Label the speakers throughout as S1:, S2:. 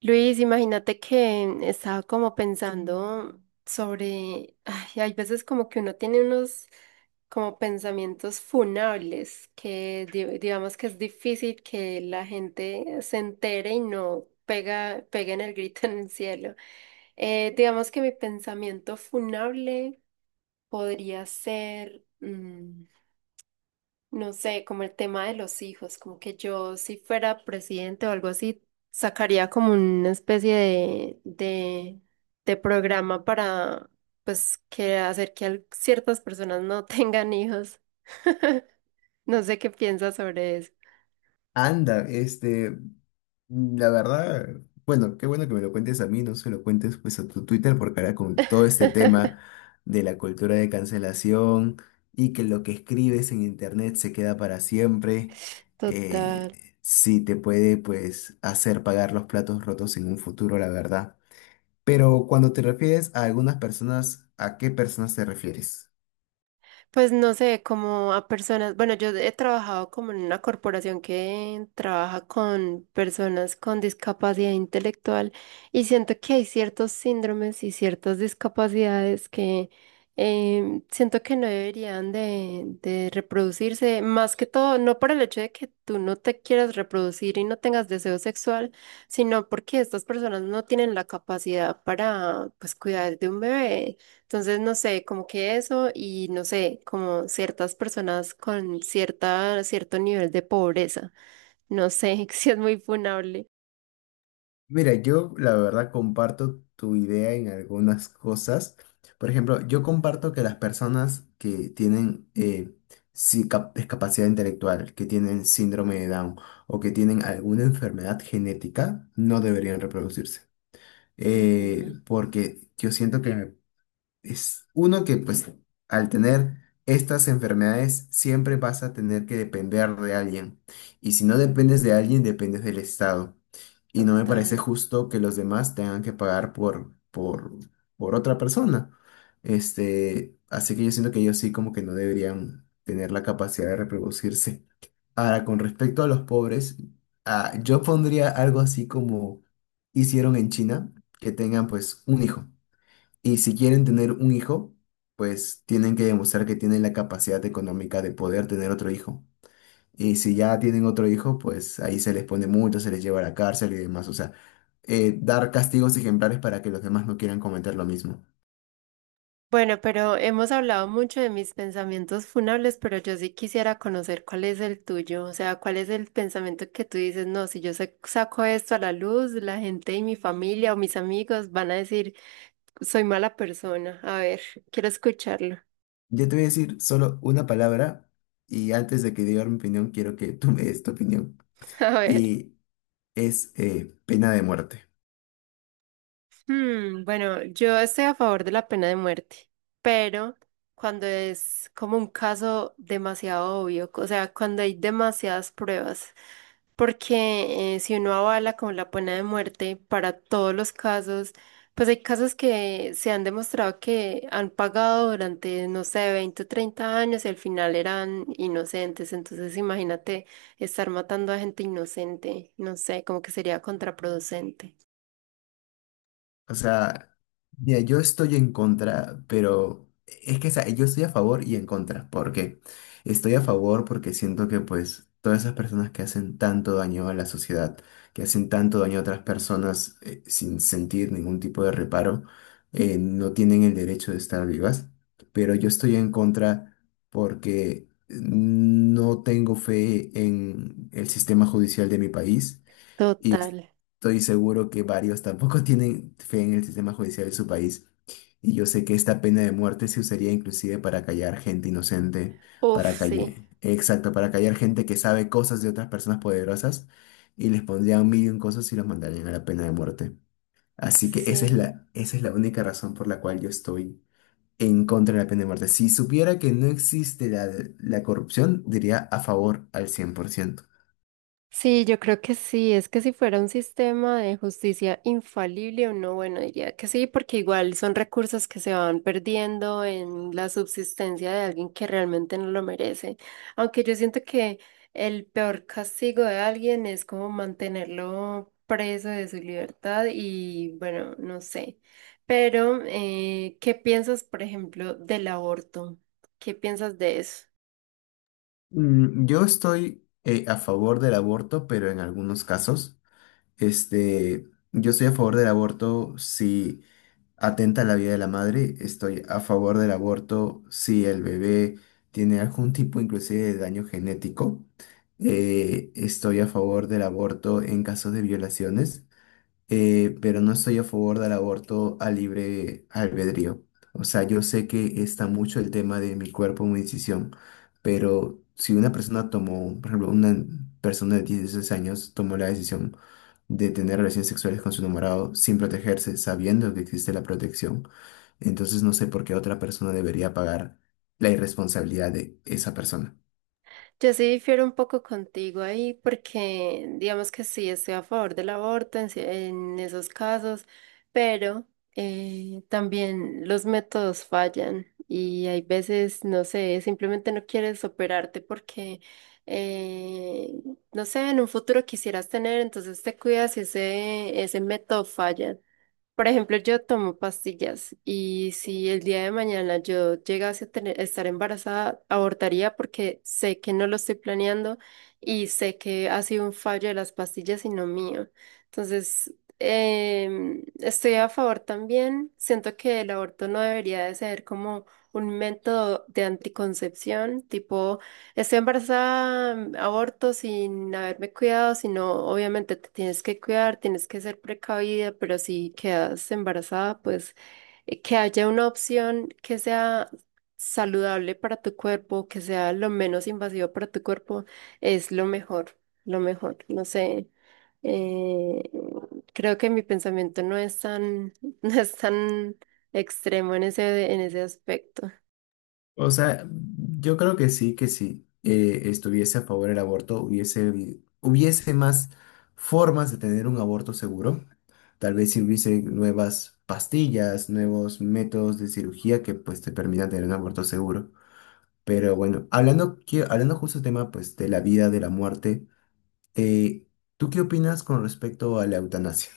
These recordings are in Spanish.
S1: Luis, imagínate que estaba como pensando sobre, ay, hay veces como que uno tiene unos como pensamientos funables que digamos que es difícil que la gente se entere y no pegue en el grito en el cielo. Digamos que mi pensamiento funable podría ser, no sé, como el tema de los hijos, como que yo si fuera presidente o algo así, sacaría como una especie de programa para, pues, que hacer que ciertas personas no tengan hijos. No sé qué piensas sobre eso.
S2: Anda, este, la verdad, bueno, qué bueno que me lo cuentes a mí, no se lo cuentes pues a tu Twitter, porque ahora con todo este tema de la cultura de cancelación y que lo que escribes en internet se queda para siempre,
S1: Total.
S2: eh, sí te puede pues hacer pagar los platos rotos en un futuro, la verdad. Pero cuando te refieres a algunas personas, ¿a qué personas te refieres?
S1: Pues no sé, como a personas, bueno, yo he trabajado como en una corporación que trabaja con personas con discapacidad intelectual y siento que hay ciertos síndromes y ciertas discapacidades que siento que no deberían de reproducirse, más que todo, no por el hecho de que tú no te quieras reproducir y no tengas deseo sexual, sino porque estas personas no tienen la capacidad para, pues, cuidar de un bebé. Entonces, no sé, como que eso y no sé, como ciertas personas con cierto nivel de pobreza. No sé si es muy funable.
S2: Mira, yo la verdad comparto tu idea en algunas cosas. Por ejemplo, yo comparto que las personas que tienen sí, discapacidad intelectual, que tienen síndrome de Down o que tienen alguna enfermedad genética, no deberían reproducirse.
S1: Ujú,
S2: Porque yo siento que es uno que pues al tener estas enfermedades siempre vas a tener que depender de alguien. Y si no dependes de alguien, dependes del Estado. Y no me parece
S1: total.
S2: justo que los demás tengan que pagar por otra persona. Este, así que yo siento que ellos sí como que no deberían tener la capacidad de reproducirse. Ahora, con respecto a los pobres, ah, yo pondría algo así como hicieron en China, que tengan pues un hijo. Y si quieren tener un hijo, pues tienen que demostrar que tienen la capacidad económica de poder tener otro hijo. Y si ya tienen otro hijo, pues ahí se les pone mucho, se les lleva a la cárcel y demás. O sea, dar castigos ejemplares para que los demás no quieran cometer lo mismo.
S1: Bueno, pero hemos hablado mucho de mis pensamientos funables, pero yo sí quisiera conocer cuál es el tuyo, o sea, cuál es el pensamiento que tú dices, no, si yo saco esto a la luz, la gente y mi familia o mis amigos van a decir, soy mala persona. A ver, quiero escucharlo.
S2: Yo te voy a decir solo una palabra y antes de que diga mi opinión, quiero que tú me des tu opinión.
S1: A ver.
S2: Y es pena de muerte.
S1: Hmm, bueno, yo estoy a favor de la pena de muerte, pero cuando es como un caso demasiado obvio, o sea, cuando hay demasiadas pruebas, porque si uno avala con la pena de muerte para todos los casos, pues hay casos que se han demostrado que han pagado durante, no sé, 20 o 30 años y al final eran inocentes, entonces imagínate estar matando a gente inocente, no sé, como que sería contraproducente.
S2: O sea, mira, yo estoy en contra, pero es que, o sea, yo estoy a favor y en contra. ¿Por qué? Estoy a favor porque siento que, pues, todas esas personas que hacen tanto daño a la sociedad, que hacen tanto daño a otras personas sin sentir ningún tipo de reparo, no tienen el derecho de estar vivas. Pero yo estoy en contra porque no tengo fe en el sistema judicial de mi país y
S1: Total.
S2: estoy seguro que varios tampoco tienen fe en el sistema judicial de su país. Y yo sé que esta pena de muerte se usaría inclusive para callar gente inocente,
S1: Uf,
S2: para callar,
S1: sí,
S2: exacto, para callar gente que sabe cosas de otras personas poderosas y les pondrían mil y un cosas y los mandarían a la pena de muerte. Así que
S1: sí.
S2: esa es la única razón por la cual yo estoy en contra de la pena de muerte. Si supiera que no existe la corrupción, diría a favor al 100%.
S1: Sí, yo creo que sí. Es que si fuera un sistema de justicia infalible o no, bueno, diría que sí, porque igual son recursos que se van perdiendo en la subsistencia de alguien que realmente no lo merece. Aunque yo siento que el peor castigo de alguien es como mantenerlo preso de su libertad y bueno, no sé. Pero, ¿qué piensas, por ejemplo, del aborto? ¿Qué piensas de eso?
S2: Yo estoy a favor del aborto, pero en algunos casos, este, yo estoy a favor del aborto si atenta a la vida de la madre, estoy a favor del aborto si el bebé tiene algún tipo inclusive de daño genético, estoy a favor del aborto en casos de violaciones, pero no estoy a favor del aborto a libre albedrío. O sea, yo sé que está mucho el tema de mi cuerpo, mi decisión, pero si una persona tomó, por ejemplo, una persona de 16 años tomó la decisión de tener relaciones sexuales con su enamorado sin protegerse, sabiendo que existe la protección, entonces no sé por qué otra persona debería pagar la irresponsabilidad de esa persona.
S1: Yo sí difiero un poco contigo ahí porque digamos que sí estoy a favor del aborto en, en esos casos, pero también los métodos fallan y hay veces, no sé, simplemente no quieres operarte porque, eh, no sé, en un futuro quisieras tener, entonces te cuidas y ese método falla. Por ejemplo, yo tomo pastillas y si el día de mañana yo llegase a tener, estar embarazada, abortaría porque sé que no lo estoy planeando y sé que ha sido un fallo de las pastillas y no mío. Entonces, estoy a favor también. Siento que el aborto no debería de ser como un método de anticoncepción, tipo estoy embarazada, aborto sin haberme cuidado, sino obviamente te tienes que cuidar, tienes que ser precavida, pero si quedas embarazada, pues que haya una opción que sea saludable para tu cuerpo, que sea lo menos invasivo para tu cuerpo, es lo mejor, lo mejor. No sé, eh, creo que mi pensamiento no es tan, no es tan extremo en ese aspecto.
S2: O sea, yo creo que sí, que si estuviese a favor del aborto, hubiese, hubiese más formas de tener un aborto seguro. Tal vez si hubiese nuevas pastillas, nuevos métodos de cirugía que pues te permitan tener un aborto seguro. Pero bueno, hablando, hablando justo del tema pues de la vida, de la muerte, eh, ¿tú qué opinas con respecto a la eutanasia?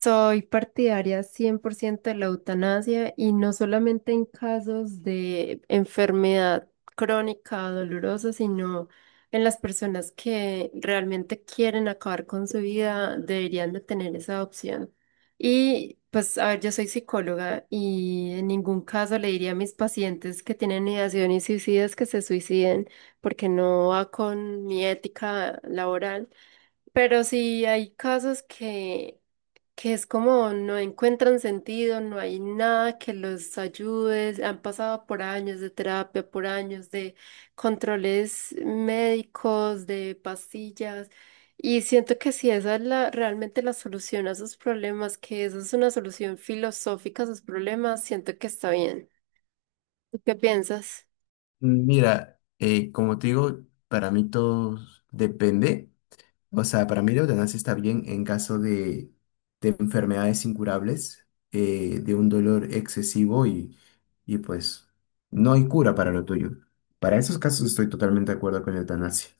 S1: Soy partidaria 100% de la eutanasia y no solamente en casos de enfermedad crónica dolorosa, sino en las personas que realmente quieren acabar con su vida, deberían de tener esa opción. Y pues, a ver, yo soy psicóloga y en ningún caso le diría a mis pacientes que tienen ideaciones suicidas que se suiciden porque no va con mi ética laboral. Pero sí hay casos que es como no encuentran sentido, no hay nada que los ayude, han pasado por años de terapia, por años de controles médicos, de pastillas, y siento que si esa es la, realmente la solución a sus problemas, que esa es una solución filosófica a sus problemas, siento que está bien. ¿Tú qué piensas?
S2: Mira, como te digo, para mí todo depende. O sea, para mí la eutanasia está bien en caso de enfermedades incurables, de un dolor excesivo y pues no hay cura para lo tuyo. Para esos casos estoy totalmente de acuerdo con la eutanasia.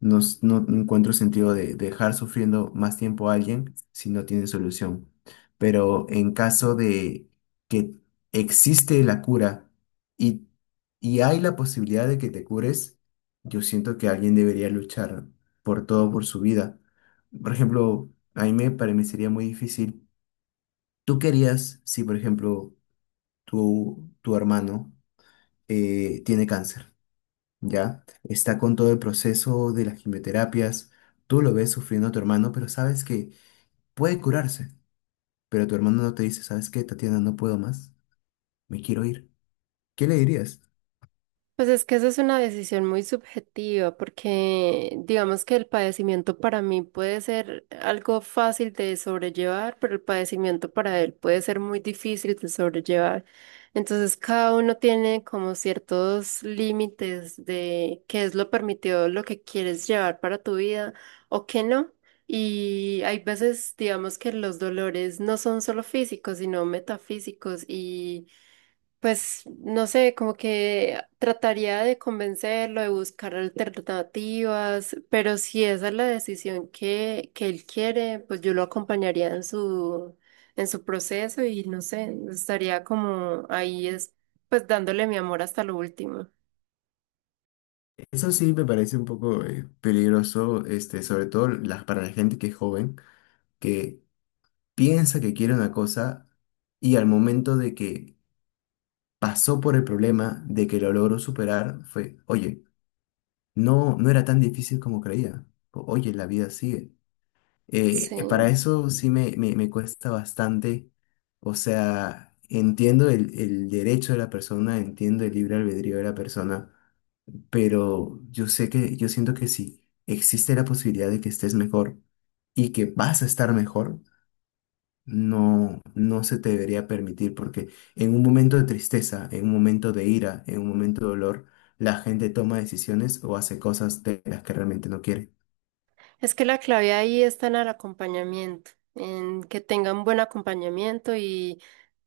S2: No, no encuentro sentido de dejar sufriendo más tiempo a alguien si no tiene solución. Pero en caso de que existe la cura y, y hay la posibilidad de que te cures, yo siento que alguien debería luchar por todo, por su vida. Por ejemplo, a mí me parecería muy difícil. ¿Tú querías si, por ejemplo, tu hermano tiene cáncer? Ya, está con todo el proceso de las quimioterapias, tú lo ves sufriendo a tu hermano, pero sabes que puede curarse, pero tu hermano no te dice, ¿sabes qué, Tatiana? No puedo más, me quiero ir. ¿Qué le dirías?
S1: Pues es que esa es una decisión muy subjetiva, porque digamos que el padecimiento para mí puede ser algo fácil de sobrellevar, pero el padecimiento para él puede ser muy difícil de sobrellevar. Entonces cada uno tiene como ciertos límites de qué es lo permitido, lo que quieres llevar para tu vida o qué no. Y hay veces, digamos que los dolores no son solo físicos, sino metafísicos y pues no sé, como que trataría de convencerlo, de buscar alternativas, pero si esa es la decisión que él quiere, pues yo lo acompañaría en su proceso y no sé, estaría como ahí es, pues dándole mi amor hasta lo último.
S2: Eso sí me parece un poco peligroso, este, sobre todo para la gente que es joven, que piensa que quiere una cosa y al momento de que pasó por el problema, de que lo logró superar, fue, oye, no, no era tan difícil como creía. Oye, la vida sigue. Para
S1: Sí.
S2: eso sí me cuesta bastante. O sea, entiendo el derecho de la persona, entiendo el libre albedrío de la persona, pero yo sé que, yo siento que si existe la posibilidad de que estés mejor y que vas a estar mejor, no se te debería permitir, porque en un momento de tristeza, en un momento de ira, en un momento de dolor, la gente toma decisiones o hace cosas de las que realmente no quiere.
S1: Es que la clave ahí está en el acompañamiento, en que tengan buen acompañamiento y,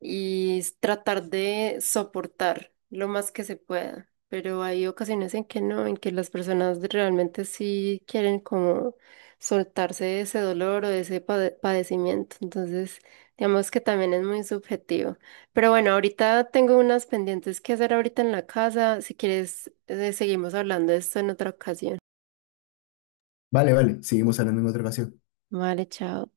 S1: y s- tratar de soportar lo más que se pueda. Pero hay ocasiones en que no, en que las personas realmente sí quieren como soltarse de ese dolor o de ese padecimiento. Entonces, digamos que también es muy subjetivo. Pero bueno, ahorita tengo unas pendientes que hacer ahorita en la casa. Si quieres, seguimos hablando de esto en otra ocasión.
S2: Vale, vale, seguimos hablando en otra ocasión.
S1: Vale, chao.